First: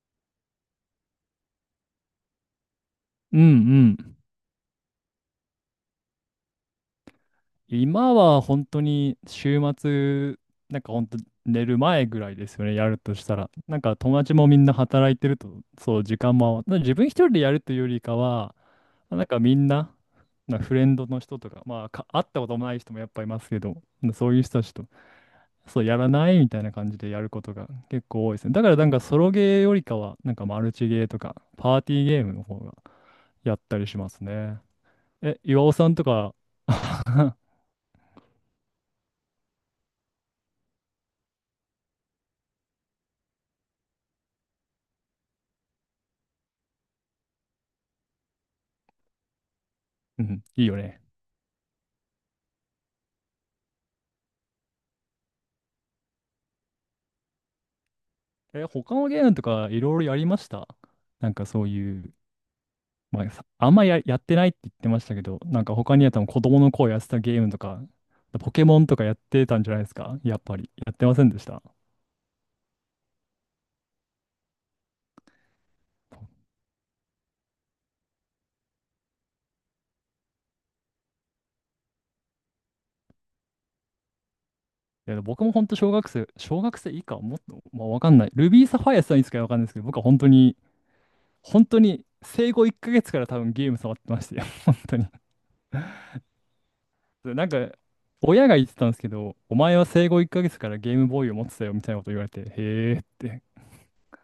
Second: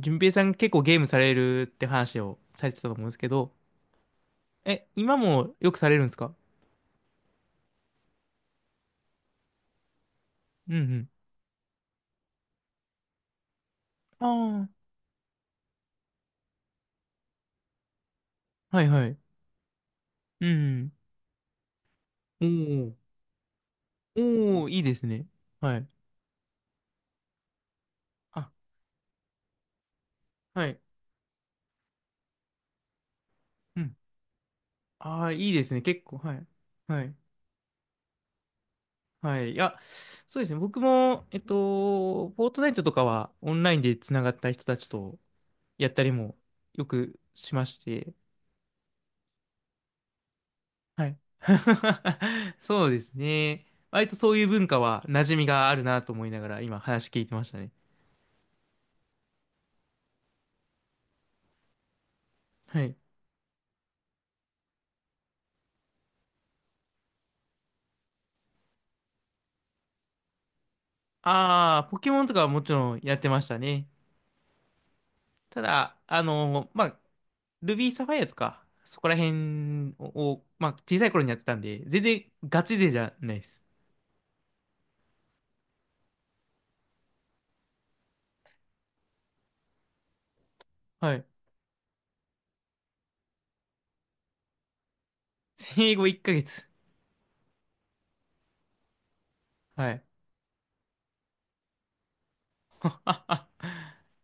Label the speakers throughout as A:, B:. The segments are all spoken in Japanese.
A: 順平さん結構ゲームされるって話をされてたと思うんですけ
B: うん
A: ど、
B: うん。
A: え、今もよくされるんですか。
B: 今は本当に週末、
A: う
B: なんか本
A: ん
B: 当寝る前ぐらいですよね、やるとしたら。なんか友
A: う
B: 達もみ
A: ん。
B: ん
A: あ
B: な働いてると、そう、時間も、な自分一人でやるというよりかは、
A: あ、はいはい。
B: なんかみんな、
A: う
B: フレ
A: ん
B: ンドの人とか、会った
A: う
B: こともない人
A: ん。
B: もやっぱいますけど、
A: お
B: そういう
A: お、
B: 人
A: お
B: た
A: お、
B: ち
A: いい
B: と、
A: ですね。は
B: そう、
A: い。
B: やらないみたいな感じでやることが結構多いです
A: あ、
B: ね。だからなんかソロゲーよりかは、なんかマ
A: は
B: ル
A: い。
B: チゲーとか、パーティーゲームの方がやった
A: う
B: り
A: ん。
B: しますね。
A: ああ、
B: え、
A: いい
B: 岩
A: です
B: 尾
A: ね。
B: さん
A: 結
B: と
A: 構、は
B: か、
A: い。はい。はい。いや、そうですね。僕も、フォートナイトとかはオンラインでつながった人たちとやったりもよくしまして、
B: うん、いいよね。
A: はい。そうですね。割とそういう文化は馴染みがあるなと思いながら今話聞いてましたね。
B: え、他のゲームとかいろいろやりました？なんかそういう、
A: はい。
B: まあ、さあんまや、やってないって言ってましたけど、なんか他にやったの子供の頃やってたゲームとか、ポケモンとかやってたんじゃないですかやっぱり。やってませんでした？
A: ああ、ポケモンとかはもちろんやってましたね。ただ、まあ、ルビーサファイアとか、そこら辺を、まあ、小さい頃にやってたんで、全然ガチ勢じゃないです。
B: いや、僕も本当小学生、小学生以下、もっと、まあ、わかんない。ルビーサファイアさんいつかわかんないですけど、僕は本当に、
A: はい。
B: 本当に生後1ヶ月から多分ゲーム触ってましたよ。本当に。
A: 生後1ヶ月。
B: でなんか、親が言ってたんですけど、お前は
A: はい。
B: 生後1ヶ月からゲームボーイを持ってたよみたいなこと言われて、へえって。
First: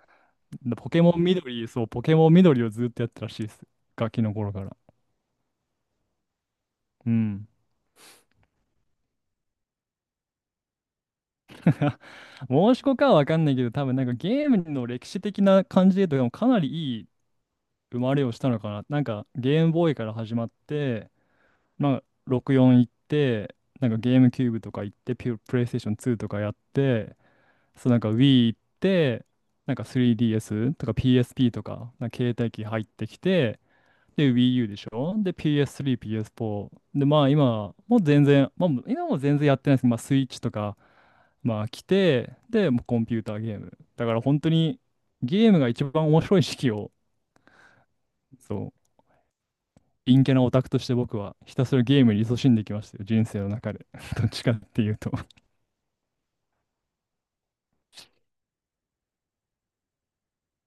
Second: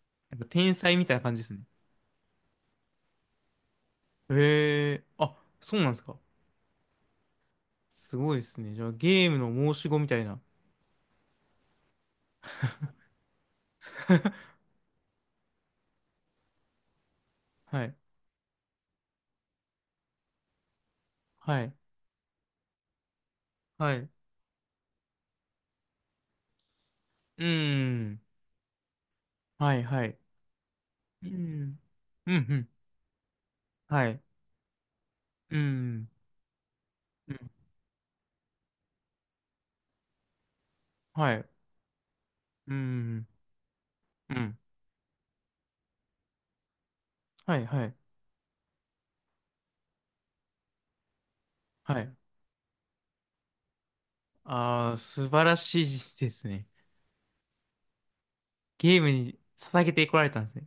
A: なんか天
B: でポ
A: 才
B: ケ
A: みた
B: モ
A: いな
B: ン
A: 感じですね。
B: 緑、そう、ポケモン緑をずっとやってたらしいです。ガキの頃から。
A: へえ、あ、そうなんですか。
B: うん。
A: すごいですね。じゃあゲームの申し子みたいな。
B: 申し子かはわかんないけど、多分なんかゲー ムの歴史的な感じで言うと、でもかなりいい
A: はい。
B: 生まれをしたのかな。なんかゲームボーイから始まって、
A: はい。
B: まあ、64行って、なん
A: は
B: か
A: い。う
B: ゲームキューブとか行って、プレイステーション2とかやって、
A: ー
B: そうなんか
A: ん。
B: Wii 行って、な
A: は
B: ん
A: い
B: か
A: はい。
B: 3DS とか
A: うー
B: PSP と
A: ん。
B: か、なんか
A: う
B: 携
A: んう
B: 帯機
A: ん。
B: 入ってきて、
A: はい。う
B: で、Wii U でしょ、で、
A: ー
B: PS3、
A: ん。
B: PS4。で、まあ
A: うん。
B: 今、もう全然、まあ今も全然やってないですけど、まあスイッチとか、
A: はい。う
B: まあ来て、で、
A: ー
B: もうコンピュー
A: ん。
B: ターゲーム。だから
A: う
B: 本当
A: ん。
B: にゲームが一番面白い時期を、
A: はいはい。
B: そう、陰キャなオタクとして僕はひたすら
A: は
B: ゲーム
A: い。
B: に勤しんできましたよ、人生の中で。どっちかってい
A: ああ、
B: うと
A: 素晴らしいですね。ゲームに捧げてこられたんですね。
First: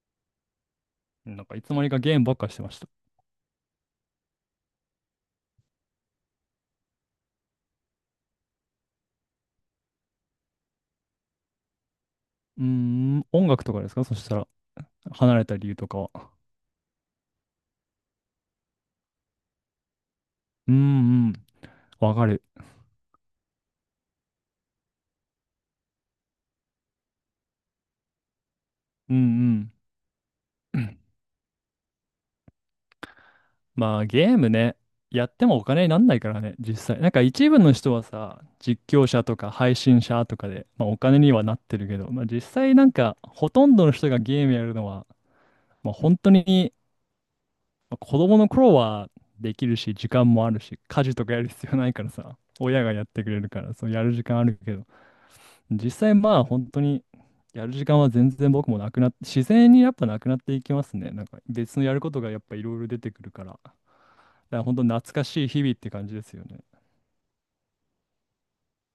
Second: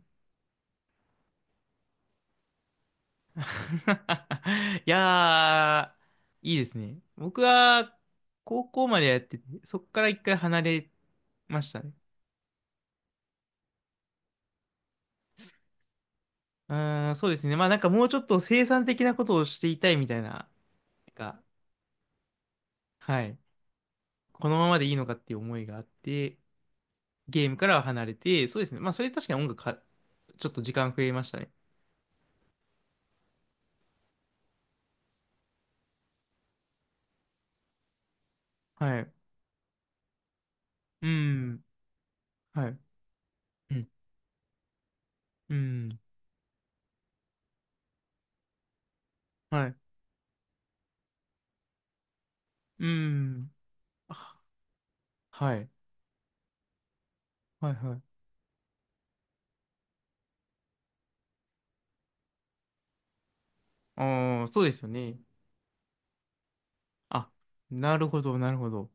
B: なんかいつの間にかゲームばっかしてました。
A: いやー、いいですね。僕は高校までやってて、そっから一回離れましたね。
B: うーん、音楽とかですかそしたら、離れた理由とかは。
A: うーん、そうですね。まあなんかもうちょっと生産的なことをしていたいみたいな、な
B: う
A: ん
B: んうん、
A: か、
B: わかる。
A: はい。このままでいいのかっていう思いがあって、ゲームからは離れて、そうですね。まあ、それ
B: うんう
A: 確かに音楽
B: ん。
A: か、ちょっと時間増えましたね。
B: まあゲームね、やってもお金になんないからね、実際。なんか一部の人はさ、実
A: は
B: 況
A: い。
B: 者とか配信者とかで、まあお
A: う
B: 金にはなっ
A: ん。
B: てるけど、まあ実
A: は
B: 際
A: い。
B: なんかほと
A: う
B: んど
A: ん。
B: の人がゲームやるのは、
A: う
B: まあ
A: ん。
B: 本当に、まあ子供の頃はで
A: は
B: き
A: い。
B: るし、時間もあるし、家事とかやる必要ないからさ、親
A: う
B: がやってくれる
A: ん。
B: から、そうやる時間
A: あ、
B: あるけど、
A: はい。
B: 実際まあ本当にや
A: は
B: る
A: い
B: 時
A: は
B: 間は
A: い。
B: 全然僕もなくなって、自然にやっぱなくなっていきますね。なんか別のやることがやっぱいろいろ出てくるから。だ
A: ああ、
B: か
A: そ
B: ら
A: うで
B: 本
A: す
B: 当
A: よ
B: 懐
A: ね。
B: かしい日々って感じですよね。
A: あ、なるほど、なるほど。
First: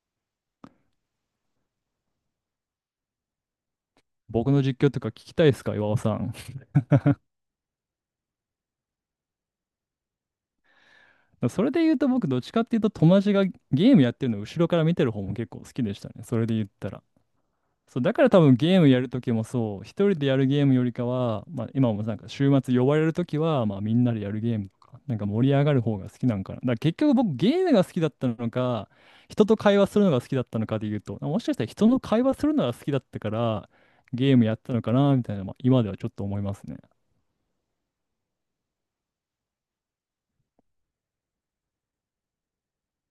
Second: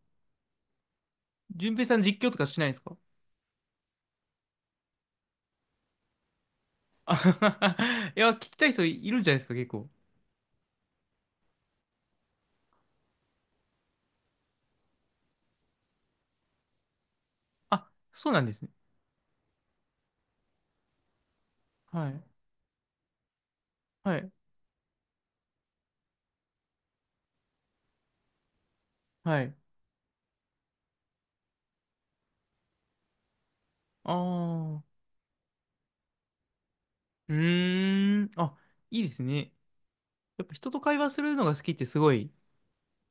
A: 順平さん実況とかしないんですか。
B: 僕の実況とか聞きたいですか、岩尾さん？
A: あははは いや、聞きたい人いるんじゃないですか、結構。
B: それで言うと僕どっちかっていうと友達がゲームやってるのを後ろから見てる方も結構好きでしたね。それで言ったら。
A: あ、
B: そう、だか
A: そ
B: ら
A: う
B: 多
A: なんで
B: 分
A: すね。
B: ゲームやるときもそう、一人でやるゲームよりかは、まあ、今も
A: は
B: なん
A: い。
B: か週末呼ばれるときは、まあ、みんな
A: は
B: でや
A: い。
B: るゲームとか、なんか盛り上がる方が好きなんかな。だから結局僕ゲームが好きだったのか、
A: は
B: 人
A: い。
B: と会話するのが好きだったのかで言うと、もしかしたら人の会話するのが好きだったから、
A: あ
B: ゲームやったのか
A: あ。
B: なみたいな、まあ、今ではちょっと思いますね。
A: うーん。あ、いいですね。やっぱ人と会話するのが好きってすごい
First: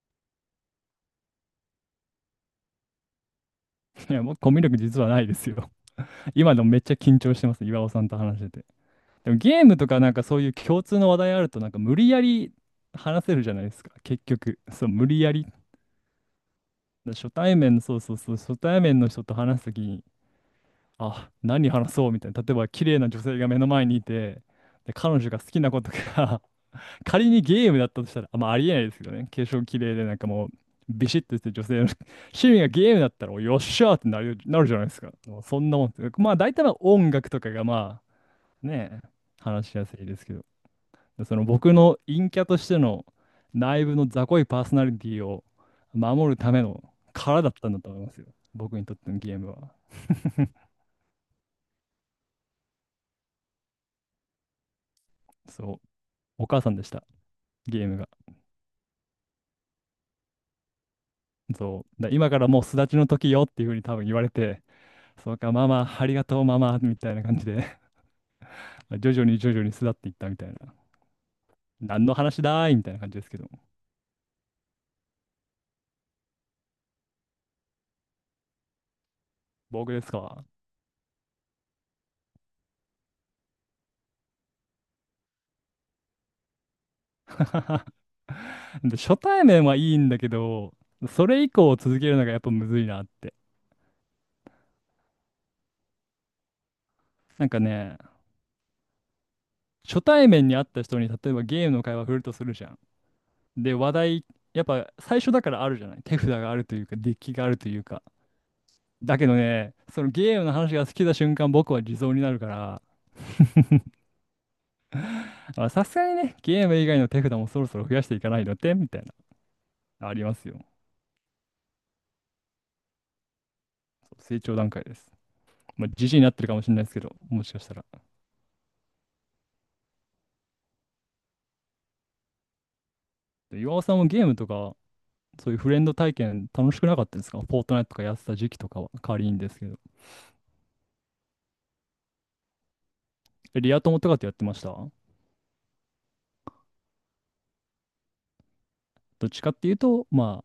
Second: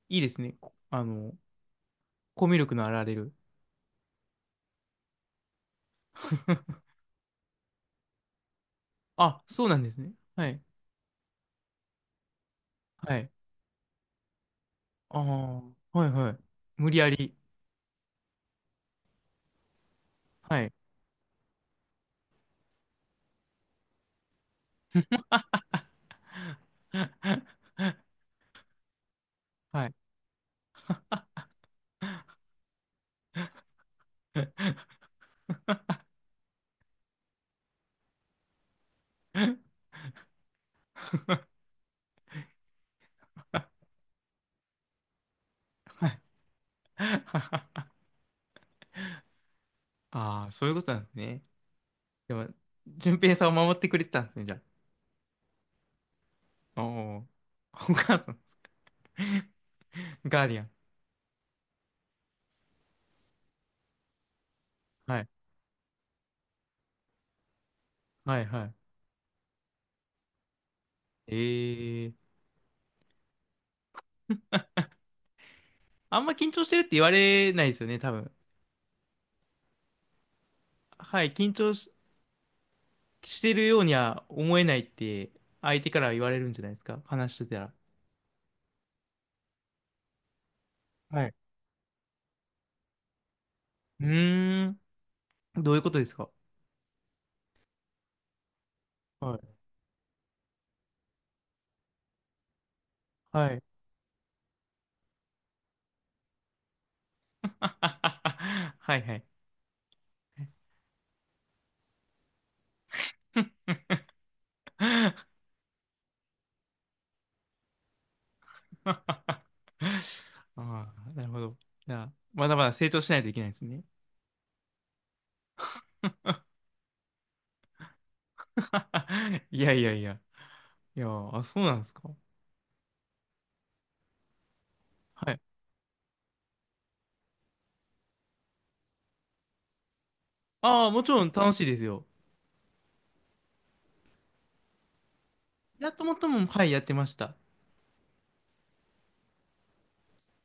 A: いいですね。こあの、コミュ力のあられる。
B: いや、僕コミュ力実はないですよ。今でもめっ ちゃ緊張してます、岩尾さんと話してて。でも
A: あ、
B: ゲー
A: そうな
B: ム
A: ん
B: と
A: です
B: かな
A: ね。
B: んかそう
A: は
B: いう
A: い。
B: 共通の話題あると、なんか無理やり
A: は
B: 話
A: い。
B: せるじゃないですか、結局。そう、無
A: あ
B: 理やり
A: あ、はいはい。無理や
B: 初
A: り。
B: 対面、そうそうそう、初対面の人と話すときに、
A: はい。
B: あ、何話そうみたいな、例えば綺麗な女性が目の前にいて、で、彼女が好きな ことが 仮にゲームだったとしたら、あ、まあ、ありえないですけどね、化粧綺
A: はい。
B: 麗で、なんかもう、ビシッとしてる女性の 趣味がゲームだったら、およっしゃーってなる、なるじゃないです か。もうそんなもんです。まあ、大体は音楽とかが、まあ、ね、話しやすいですけど。でその僕の陰キャとしての内部の雑魚いパーソナリティを守るための殻だったんだと思いますよ。僕にとってのゲームは。
A: ああー、そういうことなんですね。でも、順平さんを守ってくれてたんですね、じゃ
B: そう、お母さん
A: あ。
B: でした、
A: おお、
B: ゲー
A: お
B: ムが。
A: 母さん。ガーディアン。
B: そう、だ今からもう巣立ちの時よっていうふうに多分言われて、
A: はい。
B: そうか、ママ、ありがとう、ママ、みたいな感じで
A: はいはい。
B: 徐々に徐々に巣立っていったみたいな。
A: え
B: 何
A: えー、
B: の話だーいみたいな感じですけど、
A: あんま緊張してるって言われないですよね、多分。
B: 僕ですか？
A: はい、緊張し、してるようには思えないって相手から言われるんじゃないですか、話してたら。
B: で、初対面はいいんだけど、
A: は
B: そ
A: い。
B: れ以降続けるのがやっぱむずいなって。
A: うーん、どういうことですか。
B: なんかね、
A: はい。
B: 初対面に会った人に例えばゲームの会話振るとするじゃん。
A: はい。
B: で、話題、やっぱ最初だからあるじゃない。手札があるというか、デッキがあるというか。
A: はいは
B: だ
A: い。
B: けどね、そのゲームの話が好きな瞬間、僕は地蔵になるから、あさすがにね、ゲーム以外の手札もそろそろ増やしていかないのってみたい
A: あ
B: な、ありますよ。
A: あ、なるほど。じゃあ、まだまだ成長しないといけないですね。
B: 成長段階です。まあ、じじいになってるかもしれないですけど、もしかしたら。
A: いやいやいや。いや、あ、そうなんですか。
B: で岩尾さんもゲームとか、
A: はい。
B: そういうフレンド体験楽しくなかったですか？フォートナイトとかやってた時期とかは、仮にですけど。
A: ああ、もちろん楽しいですよ。
B: えリア友とかってやってました？
A: やっともっとも、はい、やってました。
B: どっちかっていうと、まあ、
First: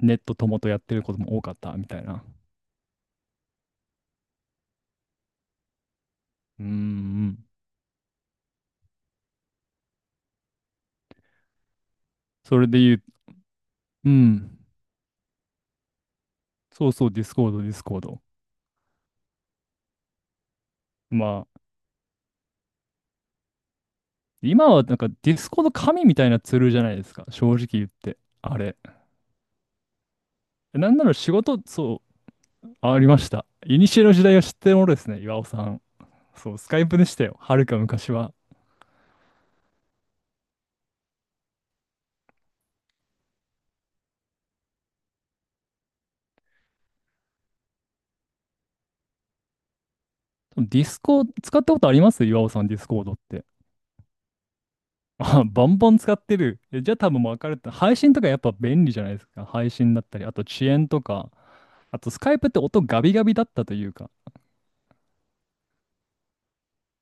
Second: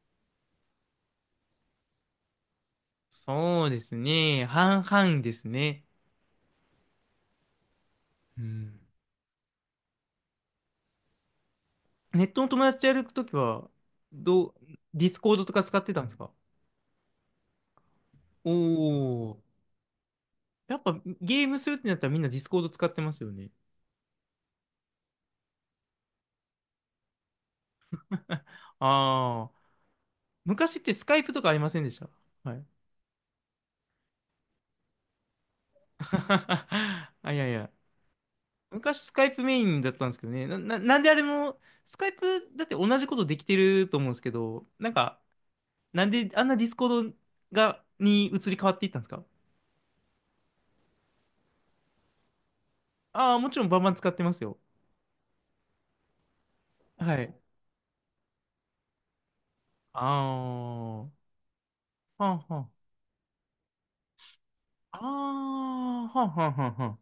B: ネット友とやってることも多かったみたいな。
A: そうですね。半々ですね。
B: うんうん。
A: うん。ネットの
B: そ
A: 友
B: れ
A: 達
B: で
A: とや
B: 言う、
A: るときは、
B: う
A: どう、
B: ん、
A: ディスコードとか使ってたんですか。
B: そうそう、ディスコード、ディスコード。
A: おおー。やっぱゲー
B: ま
A: ム
B: あ、
A: するってなったらみんなディスコード使ってますよね。
B: 今はなんかディスコード神みたいなツールじゃないですか、正直言って。あれ。
A: ああ。昔っ
B: な
A: て
B: ん
A: ス
B: なら
A: カイ
B: 仕
A: プとかあ
B: 事、
A: りませんでし
B: そ
A: た。はい。
B: う、ありました。いにしえの時代を知ってるものですね、岩尾さん。そう、スカイプでし た
A: あ、
B: よ、
A: いやい
B: はる
A: や。
B: か昔は。
A: 昔スカイプメインだったんですけどね。なんであれも、スカイプだって同じことできてると思うんですけど、なんか、なんであんなディスコードが、に移り変わっていったんですか。
B: ディスコ、使ったことあります岩尾さん、ディスコードっ
A: ああー、
B: て？
A: もちろんバンバン使ってますよ。
B: あ、バンバン使ってる。えじゃあ多
A: は
B: 分も
A: い。
B: うるって。配信とかやっぱ便利じゃないですか。配信だったり、あと遅延と
A: ああ。は
B: か。あとス
A: あは
B: カイプっ
A: あ
B: て
A: は
B: 音ガビガビだったというか。
A: あ、あはんはんはんはん。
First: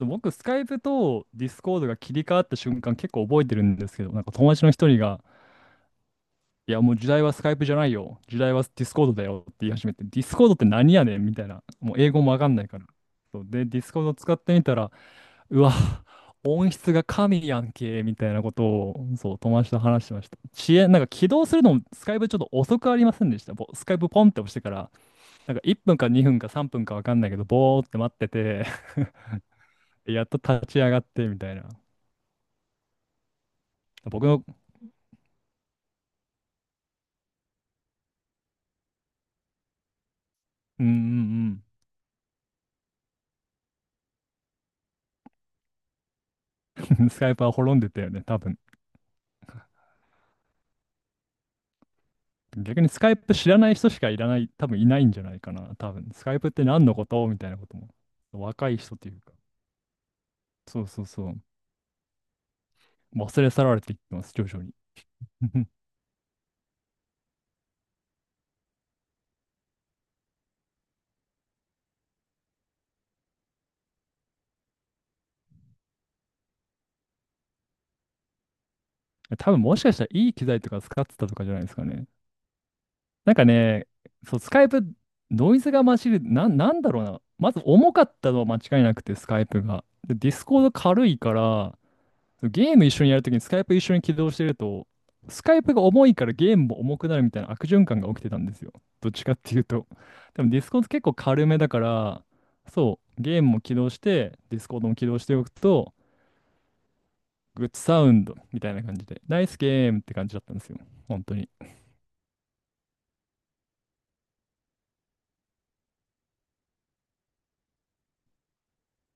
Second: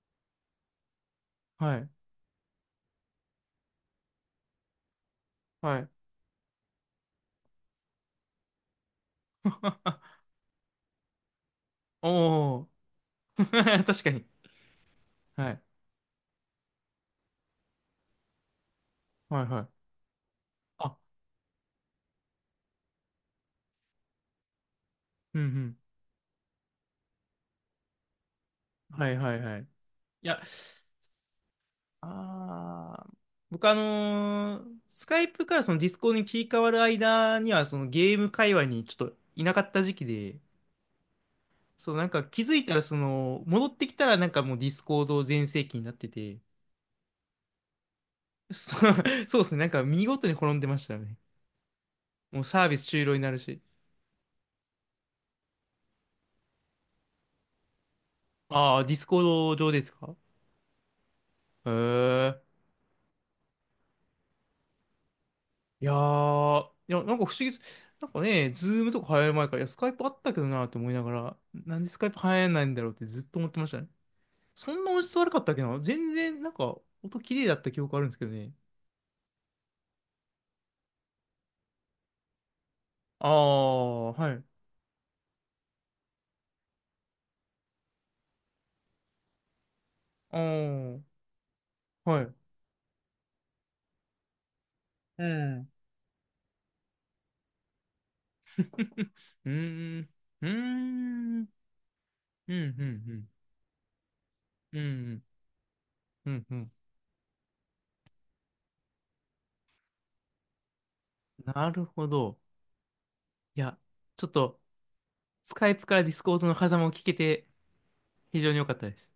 B: 僕、スカイプとディス
A: は
B: コード
A: い、
B: が切り替わった瞬間結構覚えてるんですけど、なんか友達の一人が、
A: はい。
B: いやもう時代はスカイプじゃないよ。時代はディスコードだよって言い始めて、ディ スコードって何やねんみたいな。もう英語もわかん
A: お
B: ない
A: お、
B: から。そうで、ディ スコ
A: 確
B: ー
A: か
B: ド
A: に。
B: 使ってみたら、
A: は
B: う
A: い、
B: わ、音質が神やんけ、みたいなことを、そう、
A: はい、
B: 友
A: は
B: 達と
A: い。
B: 話してました。遅延、
A: あ、
B: なんか起動するのも、スカイプちょっと遅くありませんでした？ぼスカイプポンって押してから、
A: うん、う
B: なんか1
A: ん。
B: 分か2分か3分かわかんないけど、ぼーって待ってて
A: はい、はい、はい。
B: やっ
A: い
B: と
A: や、
B: 立ち上がって、みたいな。
A: あー、僕あ
B: 僕の、
A: のースカイプからそのディスコードに切り替わる間には、そのゲーム界隈にちょっといなかった時期で、
B: うんうん
A: そう、なんか気づいたら、その、戻ってきたらなんかもうディスコード全盛期になってて、
B: うん、スカイプは滅んでたよね、多分。
A: そう、そうですね、なんか見事に転んでましたね。もうサービ
B: 逆
A: ス
B: にス
A: 終
B: カ
A: 了
B: イ
A: にな
B: プ
A: る
B: 知ら
A: し。
B: ない人しかいらない、多分いないんじゃないかな、多分。スカイプって何のことみたいなことも。若
A: あ
B: い
A: あ、デ
B: 人
A: ィ
B: っ
A: ス
B: てい
A: コ
B: う
A: ー
B: か。
A: ド上ですか。
B: そうそうそう。
A: へえ。
B: 忘れ去られていってます、徐々に。
A: いやー、いや、なんか不思議です。なんかね、ズームとか流行る前から、いや、スカイプあったけどなって思いながら、なんでスカイプ流行らないんだろうってずっと思ってましたね。そんな音質悪かったっけな全然、なんか、音綺麗だった記憶あるんですけどね。
B: 多分もしかしたらいい機材とか使ってたとかじゃないですかね。
A: あ
B: なんかね、
A: あ、は
B: そう、
A: い。
B: スカイプ、ノイズが混じる、なんだろうな。まず重かったのは間違いなくて、スカイプが。で、ディスコード
A: あ
B: 軽いから、
A: あ、はい。
B: ゲーム一緒にやるときにスカイプ一緒に起動してると、
A: う
B: スカイ
A: ん。
B: プが重いからゲームも重くなるみたいな悪循環が起きてたんですよ。どっ ちかっ
A: う
B: ていうと。
A: ーん。
B: で
A: う
B: も
A: ー
B: ディスコード結構軽め
A: ん。
B: だから、
A: うん、うん、
B: そ
A: う
B: う、
A: ん。
B: ゲームも起動して、ディスコ
A: う
B: ードも起動
A: ん、
B: しておくと、
A: うん、うん。
B: グッドサウンドみたいな感じで、ナイスゲームって感じだったんですよ。本当に。
A: なるほど。いや、ちょっと、スカイプからディスコードの狭間を聞けて、非常に良かったです。